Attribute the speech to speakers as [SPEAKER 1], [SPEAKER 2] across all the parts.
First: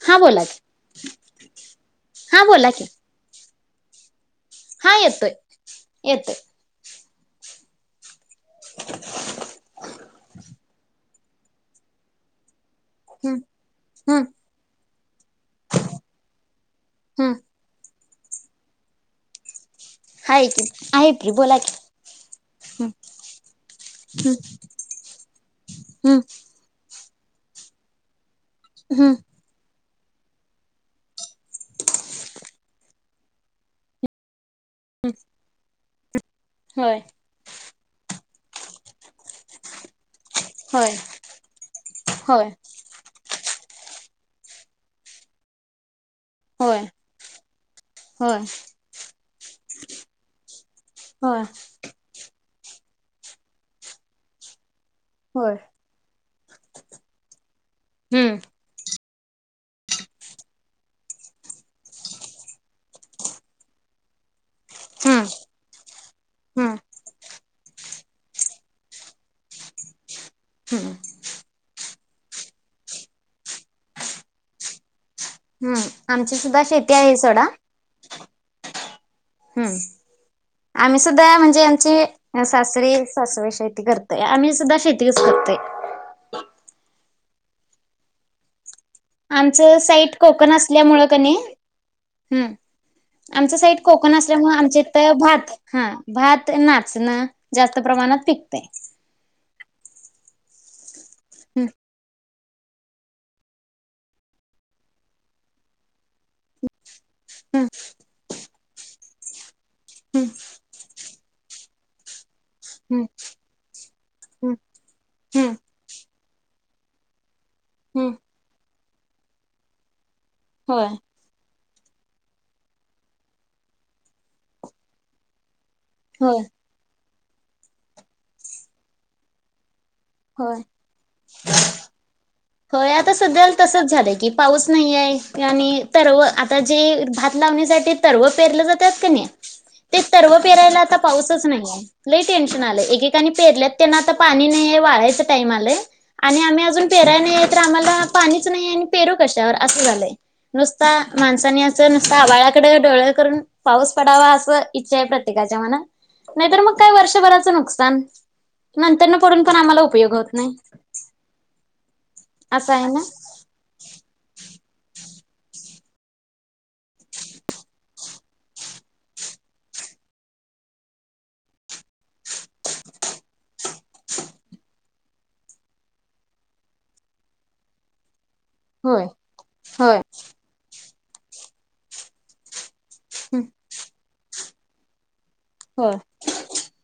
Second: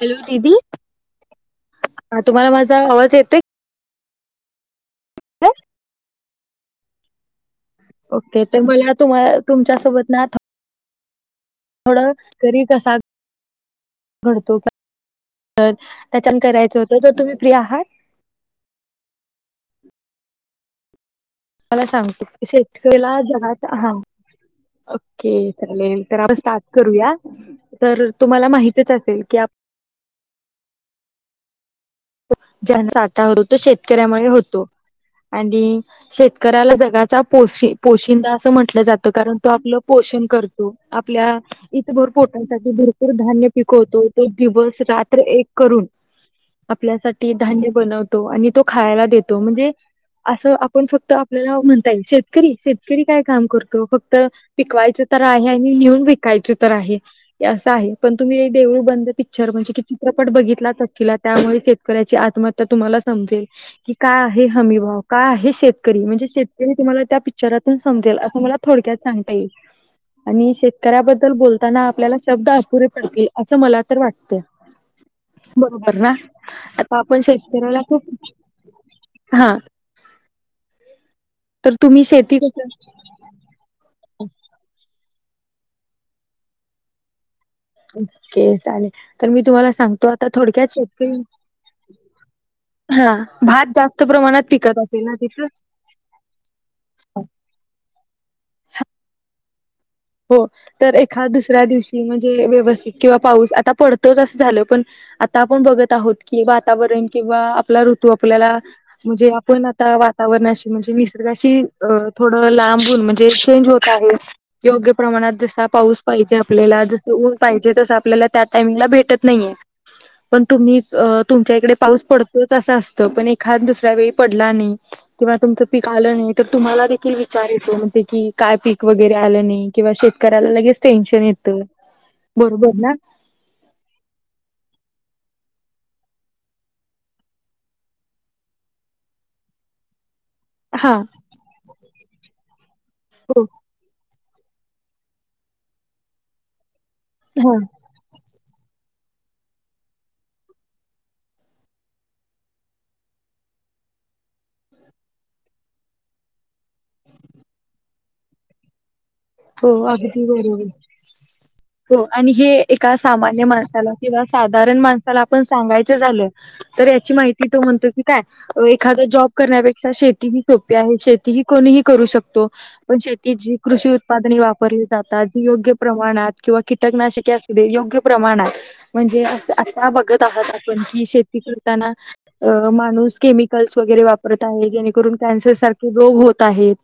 [SPEAKER 1] Hello
[SPEAKER 2] हा बोला
[SPEAKER 1] दिदी
[SPEAKER 2] की
[SPEAKER 1] ह
[SPEAKER 2] हा
[SPEAKER 1] तुम्हाला
[SPEAKER 2] बोला
[SPEAKER 1] माझा
[SPEAKER 2] की
[SPEAKER 1] आवडज येतोय.
[SPEAKER 2] हा येतोय
[SPEAKER 1] का?
[SPEAKER 2] येतोय.
[SPEAKER 1] ओके तर मला तुम्हा तुमच्यासोबत ना थोड गरीब कसा?
[SPEAKER 2] हम्म हम्म
[SPEAKER 1] घडतो त्याच्यान करायचं होतं तर
[SPEAKER 2] हम्म
[SPEAKER 1] तुम्ही फ्री आहात.
[SPEAKER 2] हय.
[SPEAKER 1] मला सांगतो शेतकरीला जगात हा. ओके चालेल तर
[SPEAKER 2] हम्म
[SPEAKER 1] आपण स्टार्ट करूया. तर तुम्हाला माहितच
[SPEAKER 2] हम्म
[SPEAKER 1] असेल की ज्यांताा हो तो शेतकऱ्यामुळे होतो
[SPEAKER 2] हम्म
[SPEAKER 1] आणि शेत. कराला
[SPEAKER 2] होय
[SPEAKER 1] जगाचा पो पोशिंदा असं म्हटलं जात. कारण तो आपलं पोषण करतो
[SPEAKER 2] होय
[SPEAKER 1] आपल्या इतभर
[SPEAKER 2] होय
[SPEAKER 1] पोटांसाठी भरपूर धान्य. शिकवतो तो दिवस रात्र एक करून
[SPEAKER 2] होय
[SPEAKER 1] आपल्यासाठी धान्य बनवतो
[SPEAKER 2] होय
[SPEAKER 1] आणि तो खायला देतो म्हणजे असं आपण फक्त
[SPEAKER 2] होय
[SPEAKER 1] आपल्याला म्हणता येईल शेतकरी शेत तरी काय काम करतो फक्त पिकवायच तर आहे
[SPEAKER 2] होय
[SPEAKER 1] आणि नेऊन विकायच तर आहे. असं आहे पण
[SPEAKER 2] हम्म
[SPEAKER 1] तुम्ही देऊळ बंद पिक्चर म्हणजे कि चित्रपट बघितलाचिला. त्यामुळे शेतकऱ्याची आत्महत्या तुम्हाला समजेल की काय? हमी भाव
[SPEAKER 2] हम्म
[SPEAKER 1] काय आहे शेतकरी म्हणजे शेतकरी
[SPEAKER 2] हम्म
[SPEAKER 1] तुम्हाला त्या समजेल अस मला थोडक्यात सांगता येईल आणि
[SPEAKER 2] हम्म
[SPEAKER 1] शेतकऱ्याबद्दल ब ताना आपल्याला शब्द असपुरे पडतील असं मला तर वाटते
[SPEAKER 2] हम्म
[SPEAKER 1] बरोबर ना.
[SPEAKER 2] आमची सुद्धा शेती
[SPEAKER 1] आता
[SPEAKER 2] आहे
[SPEAKER 1] आपण
[SPEAKER 2] सोडा
[SPEAKER 1] शेतकऱ्याला खूप हां,
[SPEAKER 2] हम्म आमही स म्हणजे
[SPEAKER 1] तर तुम्ही शेती
[SPEAKER 2] आम
[SPEAKER 1] कसं
[SPEAKER 2] सास सासरी शेती करतय आम्ही सुद्धा श तसकते.
[SPEAKER 1] क चाले.
[SPEAKER 2] आमचं साईट कोकण असल्यामुळ क नाही ह.
[SPEAKER 1] हां,
[SPEAKER 2] आमच्या
[SPEAKER 1] भात
[SPEAKER 2] साईड
[SPEAKER 1] जास्त
[SPEAKER 2] कोकण
[SPEAKER 1] प्रमाणात
[SPEAKER 2] असल्यामु
[SPEAKER 1] पिकत
[SPEAKER 2] आमच्या इथ
[SPEAKER 1] असेल ना तिथं?
[SPEAKER 2] भात हा भात नाचण जास्त प्रमाणात पिकते.
[SPEAKER 1] ह. हो तर एखा दुसऱ्या
[SPEAKER 2] हम्म
[SPEAKER 1] दिवशी म्हणजे व्यवस्थित किंवा पाऊस आता पडतोच असं झालं पण आता आपण बघत आहोत. कि वातावरण किंवा
[SPEAKER 2] हम्म
[SPEAKER 1] आपला ऋतू आपल्याला म्हणजे आपण वातावरणाशी म्हणजे निसर्गाशी अ थोडं लांबून
[SPEAKER 2] हम्म
[SPEAKER 1] म्हणजे चेंज होत आहे.
[SPEAKER 2] हम्म
[SPEAKER 1] योग्य प्रमाणात
[SPEAKER 2] हम्म
[SPEAKER 1] जसा पाऊस पाहिजे आपल्याला जसं ऊन पाहिजे तसं
[SPEAKER 2] हम्म
[SPEAKER 1] आपल्याला त्या टाइमला भेट वाटत नाहीये पण तुम्ही
[SPEAKER 2] होय
[SPEAKER 1] तुमच्या इकडे पाऊस पडतोच असं असत पण एखाद दुसरा्या वेळी पडला नाही किंवा तुमच पीक आलं नाही
[SPEAKER 2] होय
[SPEAKER 1] तर तुम्हाला देखील विचार येतो म्हणजे की काय पीक वगैरे आलं नाही. किंवा शेतकऱ्याला
[SPEAKER 2] होय
[SPEAKER 1] लगेच टेन्शन येतं. बरोबर
[SPEAKER 2] होय
[SPEAKER 1] ना?
[SPEAKER 2] आता सध्या तसंच झालंय की पाऊस नाहीये. आणि तरव आता जे भात लावणीसाठी तरव पेरले जातात का नाही ते, सर्व पेरायला
[SPEAKER 1] हा
[SPEAKER 2] आता पाऊसच नाही लई टेन्शन आलंय एकेकानी
[SPEAKER 1] हो
[SPEAKER 2] पेरल्यात त्यांना आता पाणी नाहीये वाळायचे टाईम आलये, आणि आम्ही अजून पेराय नाहीये
[SPEAKER 1] हा
[SPEAKER 2] तर आम्हाला पाणी नाही आणि पेरू कशावर असं झालंय. नुसता माणसानी असं नुसता आभाळाकडे डोळे करून पाऊस पडावा असं इच्छा आहे प्रत्येका नाही तर मग काय वर्षभराचं नुकसान त्यांना पडून पण
[SPEAKER 1] हो
[SPEAKER 2] आम्हाला उपयोग होत
[SPEAKER 1] अगदी
[SPEAKER 2] नाही.
[SPEAKER 1] बरोबर. हो आणि हे
[SPEAKER 2] असं आहे
[SPEAKER 1] एका
[SPEAKER 2] ना
[SPEAKER 1] सामान्य माणसाला किंवा साधारण माणसाला पण सांगायचे झालं तर याची माहिती तो म्हणतो की काय एखादा जॉब करण्याेक्षा शेती सोपी आहे, शेती कोणीही करू शकतो पण शेती जी कृषी उत्पादने वापरली जातात जी योग्य प्रमाणात किंवा कीटकनाशके असू दे योग्य प्रमाणात
[SPEAKER 2] होय
[SPEAKER 1] म्हणजे अस आता
[SPEAKER 2] होय
[SPEAKER 1] बघत आहात आपण की शेती करताना अ मान नुस
[SPEAKER 2] हम्म
[SPEAKER 1] केमिकल वगैरे वापरत आहेत जेणेकरून, कॅन्सर सारखे
[SPEAKER 2] होय
[SPEAKER 1] रोग होत आहेत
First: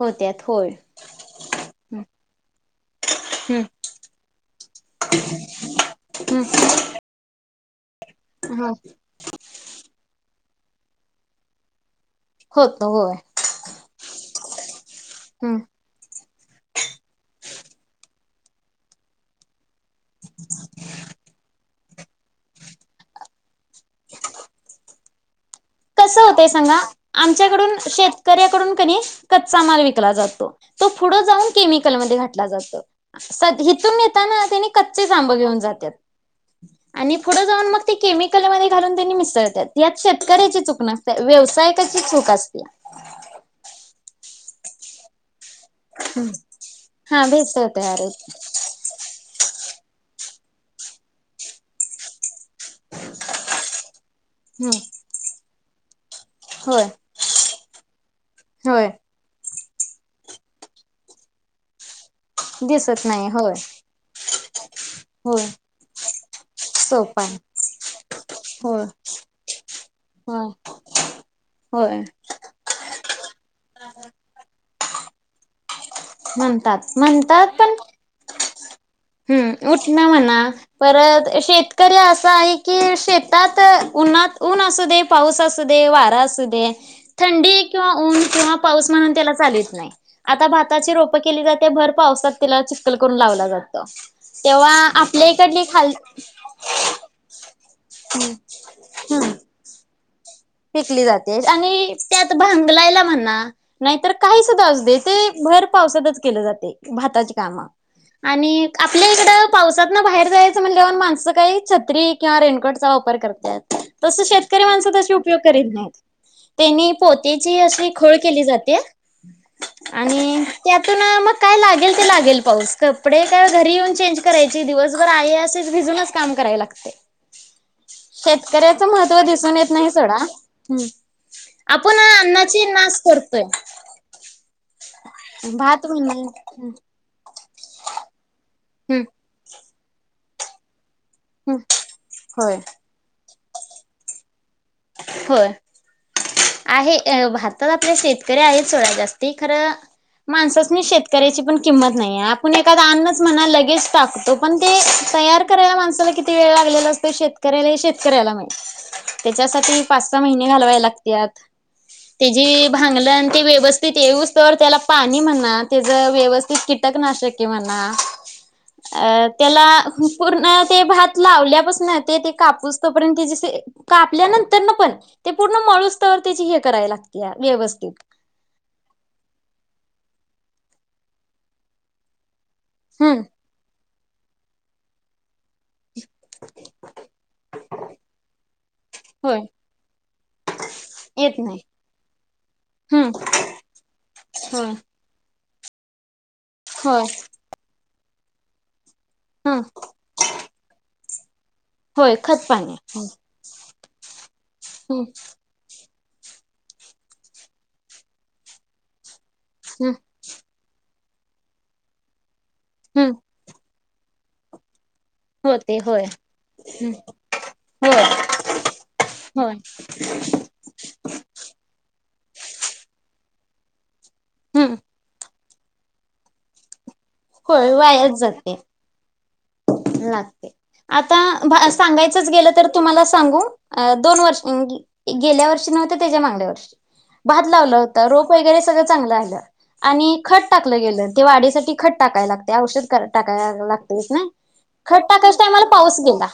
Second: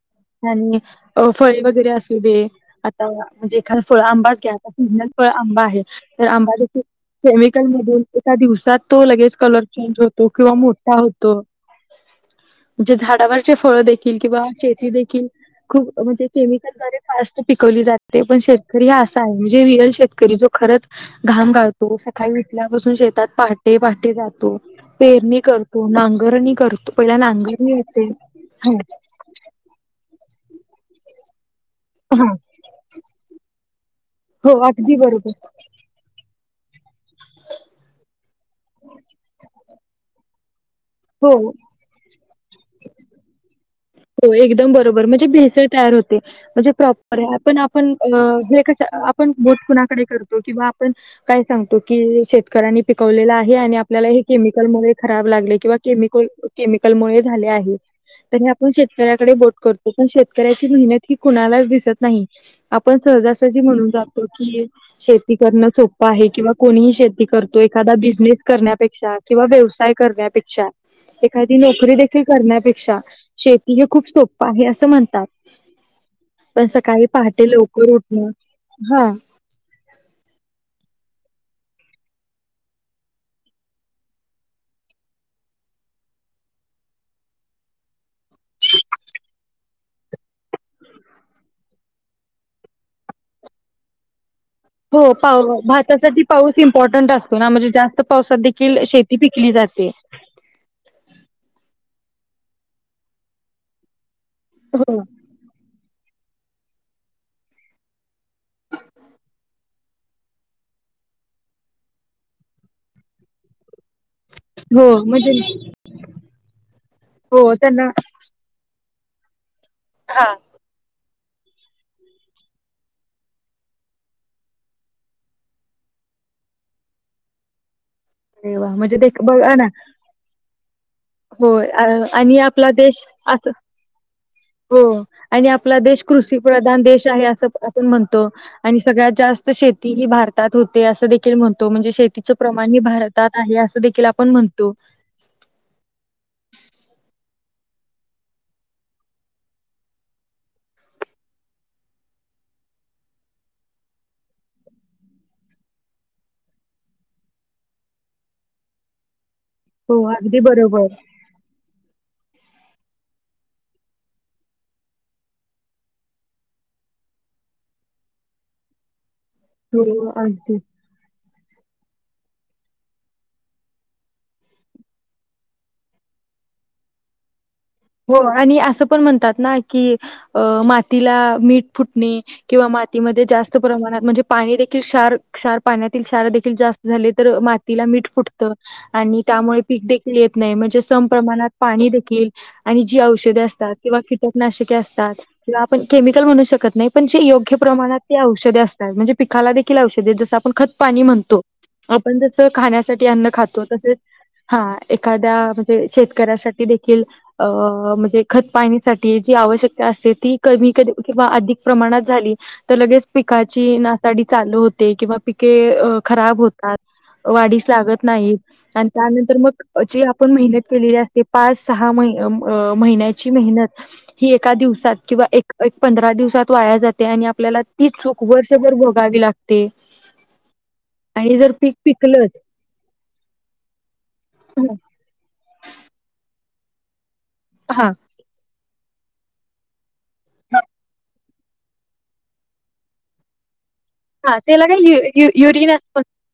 [SPEAKER 2] होत्यात होय
[SPEAKER 1] आणि अ फळे वगैरे
[SPEAKER 2] हम्म
[SPEAKER 1] असू दे, आता म्हणजे एखाद फळ आंबाच घ्या, आता सीझनल फळ आंबा आहे.
[SPEAKER 2] हम्म
[SPEAKER 1] आंबा जर तुम्ही केमिकल मधून एका
[SPEAKER 2] हो
[SPEAKER 1] दिवसात तो लगेच कलर चेंज होतो किंवा मोठा होतो.
[SPEAKER 2] होत
[SPEAKER 1] म्हणजे
[SPEAKER 2] होय
[SPEAKER 1] झाडावरचे फळ देखील किंवा शेती देखील
[SPEAKER 2] हम्म
[SPEAKER 1] खूप केमिकल द्वारे फास्ट पिकवली जाते पण शेतकरी हा असा आहे म्हणजे रियल शेत करी जो खरच घाम गाळ सकाळी उठल्यापासून शेतात पहाटे पहाटे जातो, पेरणी करतो.
[SPEAKER 2] कसं होतय
[SPEAKER 1] नांगरणी
[SPEAKER 2] सांगा.
[SPEAKER 1] करतो पहिला नांगरणी
[SPEAKER 2] आमच्याकडून
[SPEAKER 1] येते
[SPEAKER 2] शेतकऱ्याकडून
[SPEAKER 1] हा
[SPEAKER 2] कनी कच्चा माल विकला जातो. तो फुड जाऊन केमिकलमध्ये
[SPEAKER 1] हा
[SPEAKER 2] घातला जातो. इथून येताना
[SPEAKER 1] हो
[SPEAKER 2] त्यानी
[SPEAKER 1] अगदी
[SPEAKER 2] कच्चेंच आंबे
[SPEAKER 1] बरोबर
[SPEAKER 2] घेऊन जातात. आणि फुढं जाऊन मग ते केमिकलमध्ये घालून त्यांनी मिसळतात यात शेत कऱ्याची चूक नसते
[SPEAKER 1] हो
[SPEAKER 2] व्यवसायिकची चूक असते.
[SPEAKER 1] एकम बरोबर म्हणजे भेस ते तयार होते म्हणजे प्रॉपर
[SPEAKER 2] हा
[SPEAKER 1] आपण
[SPEAKER 2] भेसळते
[SPEAKER 1] आपण
[SPEAKER 2] अरे
[SPEAKER 1] म्हणजे कस आपण बोलतो ना, करतो किंवा आपण काय सांगतो की शेतकऱ्यांनी पिकवलेल आहे आणि आप ल्याला हे केमिकल
[SPEAKER 2] हम्म
[SPEAKER 1] मुळे खराब लागले किंवा केमिकल
[SPEAKER 2] होय
[SPEAKER 1] केमिकलमुळे झाले आहे तर आ पण
[SPEAKER 2] होय
[SPEAKER 1] शेतकऱ्याकडे बोट करतो पण शेतकऱ्याची मेहनत ही कुणालाच दिसत नाही आपण
[SPEAKER 2] दिसत नाही होय
[SPEAKER 1] सहजासहजी म्हणून जातो. की शेती
[SPEAKER 2] होय
[SPEAKER 1] करण सोपं आहे किंवा कोणीही
[SPEAKER 2] सोपा
[SPEAKER 1] शेती
[SPEAKER 2] आहे
[SPEAKER 1] करतो एखादा बिझनेस
[SPEAKER 2] होय
[SPEAKER 1] करण्यापेक्षा किंवा व्यव साय
[SPEAKER 2] होय
[SPEAKER 1] करण्यापेक्षा, एखादी नोकरी
[SPEAKER 2] होय
[SPEAKER 1] देखील करण्यापेक्षा शेती हे खूप सोप्पं आहे असं म्हणतात. पण
[SPEAKER 2] म्हणतात
[SPEAKER 1] सकाळी
[SPEAKER 2] म्हणतात
[SPEAKER 1] पहाटे
[SPEAKER 2] पण
[SPEAKER 1] लवकर उठुण
[SPEAKER 2] हम्म उठ ना म्हणा परत शेतकरी असं आहे की शेतात उन्हात, ऊन असू दे, पाऊस असू दे वारा असू दे थंडी किंवा ऊन किंवा पाऊस म्हणून त्याला चालत नाही. आता भात ताची रोप केली जाते भर पावसात त्याला चिख्खल करून लावलं जातं.
[SPEAKER 1] हो पाउ भारतासाठी पाऊस इम्पॉर्टंट असतो ना म्हणजे जास्त पावसात देखील शेती
[SPEAKER 2] हम्म
[SPEAKER 1] पिकली जात. ते
[SPEAKER 2] पिकली जाते आणि त्यात भांगलायला म्हणा नाहीतर काही सुद्धा असू
[SPEAKER 1] हो
[SPEAKER 2] दे ते भर पावसातच केलं जातंय भाताची कामं आणि आपल्या इकडं पावसातनं बाहेर जायचं म्हणण्यावरंनं माणसं काही छत्री किंवा रेनकोटचा वापर पर करत्यात, तसं शेतकरी माणसं
[SPEAKER 1] हो
[SPEAKER 2] तशी
[SPEAKER 1] म्हणजे
[SPEAKER 2] उपयोग करीत नाहीत तेनी
[SPEAKER 1] हो
[SPEAKER 2] पोत्याची
[SPEAKER 1] त्यांना
[SPEAKER 2] अशी खोळ केली जात्या
[SPEAKER 1] हा.
[SPEAKER 2] आणि त्यातून मग काय लागेल
[SPEAKER 1] [unintelligible]
[SPEAKER 2] ते लागेल पाऊस कपडे काय घरी येऊन चेंज करायची दिवसभर आहे अशीच भिजूनच काम कराय लागतय
[SPEAKER 1] तेव्हा म्हणजे ते एक बघ
[SPEAKER 2] दिसून
[SPEAKER 1] ना
[SPEAKER 2] येत नाही सोडा. हम्म
[SPEAKER 1] होय
[SPEAKER 2] आपण
[SPEAKER 1] आणि
[SPEAKER 2] अन्नाची
[SPEAKER 1] आपला
[SPEAKER 2] नास
[SPEAKER 1] देश
[SPEAKER 2] करतोय
[SPEAKER 1] अस हो आणि आपला
[SPEAKER 2] भात
[SPEAKER 1] देश
[SPEAKER 2] म्हणा
[SPEAKER 1] कृषीप्रधान
[SPEAKER 2] हम्म
[SPEAKER 1] देश आहे असं आपण म्हणतो आणि सगळ्यात जास्त शेती ही भारतात होते असं देखील
[SPEAKER 2] हम्म
[SPEAKER 1] म्हणतो म्हणजे शेतीचं
[SPEAKER 2] होय.
[SPEAKER 1] प्रमाण हे भारत तात आहे अस देखील आपण म्हणतो
[SPEAKER 2] होय आहे भारतात आपले शेतकरी आहेत सोडा जास्ती खरं माणसासनी शेतकऱ्याची पण किंमत नाही आहे आपण एखादा अन्नच म्हणा लगेच टाकतो पण ते तयार करायला माणसाला किती वेळ लागलेला असतोय शेतकऱ्याला हे शेतकऱ्याला माहिती त्याच्यासाठी
[SPEAKER 1] हो
[SPEAKER 2] पाच सहा
[SPEAKER 1] अगदी
[SPEAKER 2] महिने घालवाय
[SPEAKER 1] बरोबर
[SPEAKER 2] लागतय तेजी भांगलन ते व्यवस्थित येवूस्त्वर त्याला पाणी म्हणा, तेज व्यवस्थित कीटकनाशक के म्हणा अ त्याला
[SPEAKER 1] हो
[SPEAKER 2] पूर्ण
[SPEAKER 1] अगदी
[SPEAKER 2] ते भात लावल्यापासन ते ते कापुसतोपर्यंत ते अस कापल्यानंतरपण ते पूर्ण माणूस तर त्याची हे कराय लागत्या व्यवस्थ
[SPEAKER 1] हो आणि असं पण म्हणतात ना की मातीला मीठ फुटणे किंवा
[SPEAKER 2] हम्म
[SPEAKER 1] मातीमध्ये जास्त प्रमाणात म्हणजे पाणी देखील क्षार क्षार पाण्यात ते क्षार देखील जास्त झाले तर मातीला मीठ फुटत आणि
[SPEAKER 2] होय
[SPEAKER 1] त्यामुळे पीक देखील येत नाही म्हणजे उत्तम
[SPEAKER 2] येत
[SPEAKER 1] प्रमाणात
[SPEAKER 2] नाही
[SPEAKER 1] पाणी देखील आणि जी
[SPEAKER 2] हम्म
[SPEAKER 1] औषधे असतात किंवा
[SPEAKER 2] होय
[SPEAKER 1] किटकनाशके असतात, त्याला आपण केमिकल म्हणू शकत नाही
[SPEAKER 2] होय
[SPEAKER 1] पण जे योग्य प्रमाणात जी औषधे असतात म्हणजे पिकाला
[SPEAKER 2] हम्म
[SPEAKER 1] देखील औषध जस आपण खतपाणी म्हणतो
[SPEAKER 2] होय
[SPEAKER 1] आपण जस
[SPEAKER 2] खत पाणी
[SPEAKER 1] खाण्यासाठी अन्न खातो तसे हा
[SPEAKER 2] हम्म
[SPEAKER 1] एखाद्या म्हणजे शेत कऱ्यासाठी देखील अ म्हणजे खत पाणीसाठी जी आवश्यकता
[SPEAKER 2] हम्म
[SPEAKER 1] असते ती कमी क किंवा अधिक प्रमाणात झाली तर लगेच
[SPEAKER 2] हम्म
[SPEAKER 1] पिकाची नासाडी चालू हो ते किंवा पिके
[SPEAKER 2] होते होय
[SPEAKER 1] खराब होतात.
[SPEAKER 2] हम्म
[SPEAKER 1] वाढीस लागत
[SPEAKER 2] होय
[SPEAKER 1] नाहीत आणि त्यानंतर
[SPEAKER 2] होय
[SPEAKER 1] मग जे आपण मेहनत केलेली असते पाच सहा महि महिन्याची मेहनत ही एका
[SPEAKER 2] हम्म
[SPEAKER 1] दिवसात किंवा एक एक पंधरा दिवसात वाया जा ते आणि आपल्याला
[SPEAKER 2] होय
[SPEAKER 1] ती
[SPEAKER 2] वायाच
[SPEAKER 1] चूक
[SPEAKER 2] जाते
[SPEAKER 1] वर्षभर भोगावी लागते.
[SPEAKER 2] लागते
[SPEAKER 1] आणि जर
[SPEAKER 2] आता
[SPEAKER 1] पीक
[SPEAKER 2] सांगायचच
[SPEAKER 1] पिकलच
[SPEAKER 2] गेलं तर तुम्हाला सांगू दोन वर्ष गेल्या वर्षी न्हव ते तेज्या मागल्यावर्षी भात लावलं
[SPEAKER 1] हा
[SPEAKER 2] होत रोप वगैरे सगळं चांगलं आलं आणि खत टाकलं गेलं ते वाढीसाठी खत टाकाय लागतय, औषध टाकाय लागतय
[SPEAKER 1] हा त्याला काय यु
[SPEAKER 2] खत
[SPEAKER 1] यु
[SPEAKER 2] टाकायच्या टायमाला
[SPEAKER 1] युरिन असत
[SPEAKER 2] पाऊस गेला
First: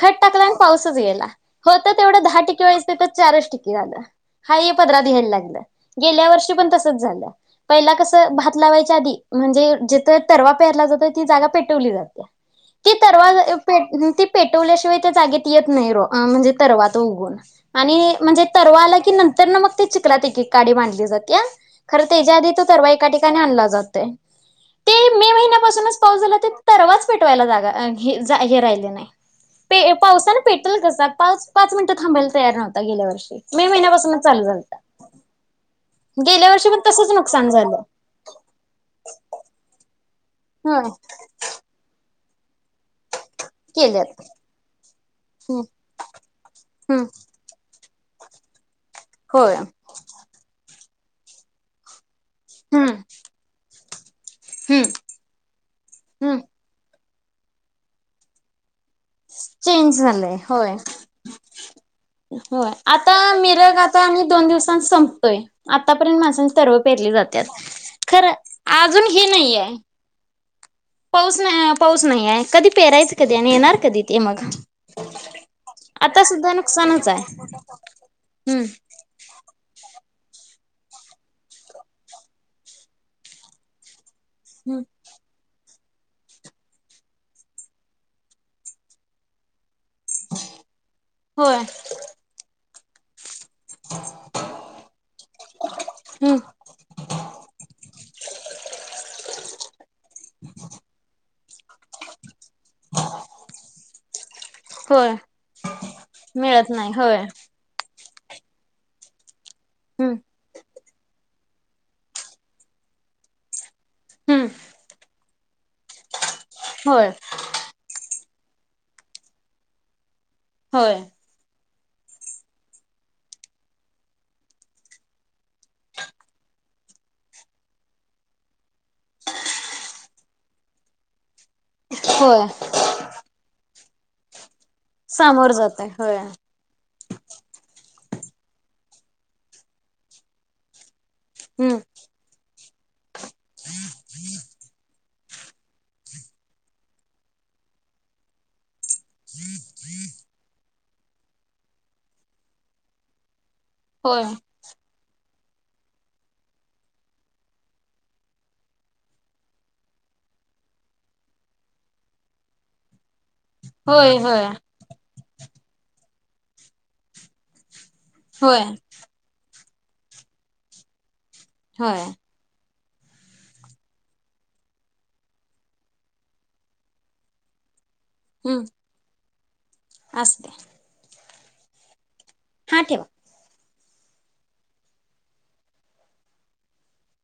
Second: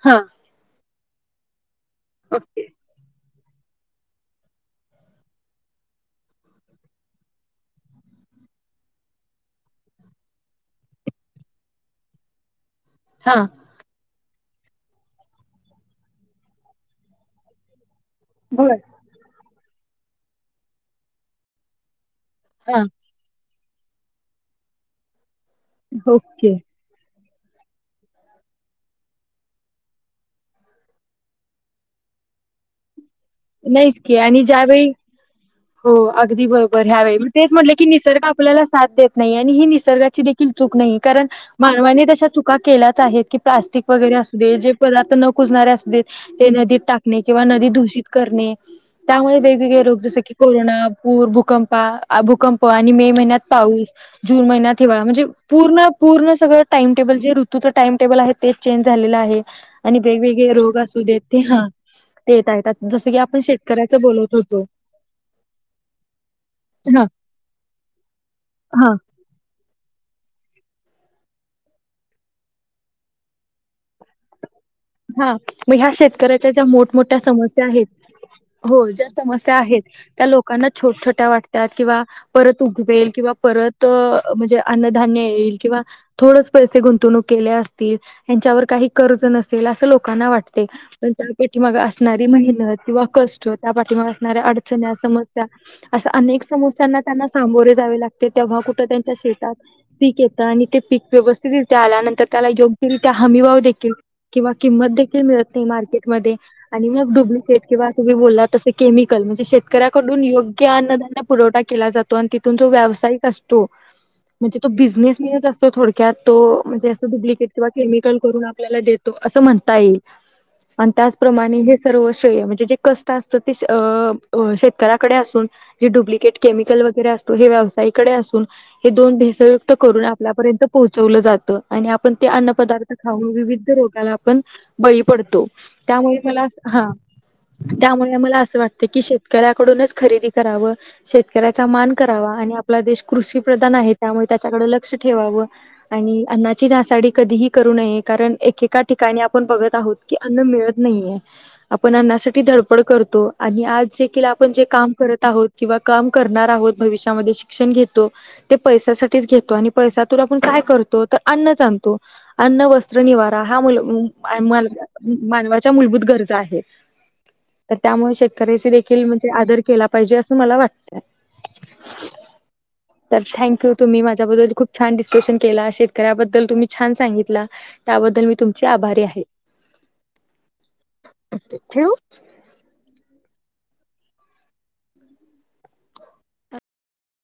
[SPEAKER 2] खत
[SPEAKER 1] हा
[SPEAKER 2] टाकलं आणि पाऊसच गेला होत तेवढं दहा ठीके
[SPEAKER 1] ओके
[SPEAKER 2] व्हायचं तिथ चारच ठीके की आलं हाय हे पदरात घ्यायला लागलं. गेल्यावर्षी पण तसंच झालं पहिला कसं भात ला वायच्या आदी म्हणजे जिथं तरवा पेरला जातोय ती जागा पेट वली जात्या ती तरवा
[SPEAKER 1] हा
[SPEAKER 2] अ पेट पेटवल्याशिवाय त्या जागेत येत नाही र म्हणजे तरवा तो उगून आणि म्हणजे
[SPEAKER 1] बर
[SPEAKER 2] तरवा आला की नंतरन मग ते चिकलात एक एक काडी मांधली जात्या खरं तेच्या आधी तो
[SPEAKER 1] हा
[SPEAKER 2] तरवा एका ठिकाणी आणला जातोय ते मे महिन्यापासूनच पाऊस झाला ते
[SPEAKER 1] ओके
[SPEAKER 2] पाच पेटवायला जागा हे जा हे राहिले नाही पे पावसान पेटेल कसा पास पाच मिनिटं थांबायला तयार नव्हता गेल्या वर्षी मे
[SPEAKER 1] नाहीच की
[SPEAKER 2] महिन्यापासूनच
[SPEAKER 1] आणि
[SPEAKER 2] चालू झालता.
[SPEAKER 1] ज्यावेळी... हो अगदी
[SPEAKER 2] गेल्या वर्षी पण
[SPEAKER 1] बरोबर ह्या
[SPEAKER 2] तसच
[SPEAKER 1] वेळी म
[SPEAKER 2] नुकसान
[SPEAKER 1] तेच म्हटलं
[SPEAKER 2] झालं
[SPEAKER 1] की निसर्ग आपल्याला साथ देत नाही आणि ही निसर्गाची.... त्याची देखील चूक
[SPEAKER 2] होय
[SPEAKER 1] नाही कारण मानवाने जश्या चूका... चूका केल्याचं आहेत की प्लास्टिक वगैरे
[SPEAKER 2] केल्यात
[SPEAKER 1] असू दे जे पण असं न
[SPEAKER 2] हम्म
[SPEAKER 1] कुजणारे असू देत ते नदीत
[SPEAKER 2] हम्म
[SPEAKER 1] टाकणे किंवा... नदी दूषित करणे त्यामुळे
[SPEAKER 2] होय
[SPEAKER 1] वेगवेगळे रोग जस की कोरोना पूर भूकंपा.... भूकंप
[SPEAKER 2] हम्म
[SPEAKER 1] आणि मे महिन्यात पाऊस जून महिन्यात
[SPEAKER 2] हम्म
[SPEAKER 1] हिवाळा म्हणजे पूर्ण पूर्ण
[SPEAKER 2] हम्म
[SPEAKER 1] सगळं टाईम... टेबल जे ऋतूच टाइम टेबल आहे तेच चेंज झालेलं आहे आणि
[SPEAKER 2] चेंज झालंय
[SPEAKER 1] वेगवेगळे
[SPEAKER 2] होय
[SPEAKER 1] रोग असू देत ते हा... देत
[SPEAKER 2] होय
[SPEAKER 1] आहेत जसं
[SPEAKER 2] आता
[SPEAKER 1] की आपण
[SPEAKER 2] मिरग
[SPEAKER 1] शेतकऱ्याच
[SPEAKER 2] आता आणि
[SPEAKER 1] बोलत
[SPEAKER 2] दोन
[SPEAKER 1] होतो
[SPEAKER 2] दिवसांन संपतोय... आतापर्यंत माणसांच तरव
[SPEAKER 1] हा
[SPEAKER 2] पेरली जात्यात खर
[SPEAKER 1] हा
[SPEAKER 2] अजून हे नाही आहे... पाऊस नाही हाय पाऊस नाही हाय कधी पेरायच कधी आणि येणार कधी ते मग...
[SPEAKER 1] हा मग ह्या
[SPEAKER 2] आता
[SPEAKER 1] शेतकऱ्याच्या
[SPEAKER 2] सुद्धा
[SPEAKER 1] ज्या...
[SPEAKER 2] नुकसानच
[SPEAKER 1] मोठमोठ्या
[SPEAKER 2] आहे
[SPEAKER 1] समस्या आहेत
[SPEAKER 2] हम्म
[SPEAKER 1] हो ज्या समस्या आहेत... त्या लोकांना छोट छोट्या वाटत्यात किंवा परत उगवेल किंवा परत अ... म्हणजे
[SPEAKER 2] हम्म
[SPEAKER 1] अन्नधान्य येईल किंवा... थोडचं पैसे गुंतवणूक केले असतील त्यांच्यावर काही कर्ज नसेल अश्या लोक.... लोकांना वाटतंय त्या
[SPEAKER 2] होय
[SPEAKER 1] पाठी माग असणारी मेहनत किंवा कश्ट... त्या पाठीमाग असणाऱ्या अडचण्या समस्या असं
[SPEAKER 2] हम्म
[SPEAKER 1] अनेक समस्यांना त्यांना सामोरे जावे लागते... तेव्हा कुठ त्यांच्या शेतात... पीक येतं आणि ते पीक व्यवस्थित रित्या आल्यानंतर त्याला योग्यरित्या हमीभाव देखील... किंवा किंमत
[SPEAKER 2] होय
[SPEAKER 1] देखील मिळत नाही मार्केटमध्ये
[SPEAKER 2] मिळत
[SPEAKER 1] आणि
[SPEAKER 2] नाही
[SPEAKER 1] मग
[SPEAKER 2] होय
[SPEAKER 1] डुबलीकेट किंवा... तुम्ही बोलला तस केमिकल म्हणजे
[SPEAKER 2] हम्म
[SPEAKER 1] शेतकऱ्यांकडून योग्य अन्नधान्य... पुरवठा केला जातो आणि तिथून जो व्यावसायिक असतो.
[SPEAKER 2] हम्म
[SPEAKER 1] म्हणजे तो बिझनेस मिल च असतो थोडक्यात... तो म्हणजे
[SPEAKER 2] होय
[SPEAKER 1] असं डुपब्लिकेट किंवा केमिकल करून आपल्याला देतो असं म्हणता येईल. आणि
[SPEAKER 2] होय
[SPEAKER 1] त्याचप्रमाणे हे... सर्व श्रेय म्हणजे जे कष्ट असत ते अ शेतकऱ्याकडे असून डुपब्लिकेट केमिकल... वगैरे असतो हे व्यवसायिकडे असून हे दोन भेसळयुक्त करून आपल्यापर्यंत पोहोचवल जात... आणि आपण ते
[SPEAKER 2] होय
[SPEAKER 1] अन्न पदार्थ खाऊन विविध रोगाला आपण... बळी पडतो
[SPEAKER 2] सामोर जातय होय
[SPEAKER 1] त्यामुळे मला अस हा... त्यामुळे मला असं वाटतं की शेतकऱ्याकडूनच खरेदी करावं... शेतकऱ्याचा
[SPEAKER 2] हम्म
[SPEAKER 1] मान करावा आणि आप... आपला देश कृषी प्रधान आहे त्यामुळे त्याच्याकड लक्ष ठेवाव आणि अन्नाची नासाडी कधीही करू... करू नये कारण एकेक... एका ठिकाणी आपण बघत आहोत की अन्न मिळत नाहीये आपण अन्नासाठी धडपड करतो... आणि आज जे
[SPEAKER 2] होय
[SPEAKER 1] केलं आपण जे काम करत... करत आहोत किंवा काम करणार आहोत भविष्यामध्ये शिक्षण घेतो ते पैश्यासाठीच घेतो आणि पैसा तो... आपण काय करतो तर अन्नच आणतो अन्न वस्त्र निवारा... ह्या
[SPEAKER 2] होय होय
[SPEAKER 1] मुलं मानवाच्या मूलभूत गरजा आहे... तर त्यामुळे
[SPEAKER 2] होय
[SPEAKER 1] शेतकऱ्याची देखील म्हणजे आदर केला पाहिजे असं मला वाटतंय...
[SPEAKER 2] होय...
[SPEAKER 1] तर थँक्यू तुम्ही माझ्याबरोबर खूप छान डिस्कशन केला शेतकऱ्याबद्दल तुम्ही छान सांगितला... त्याबद्दल मी तुमची आभारी आहे.
[SPEAKER 2] असू द्या...
[SPEAKER 1] आता ठेवू...
[SPEAKER 2] हा ठेवा..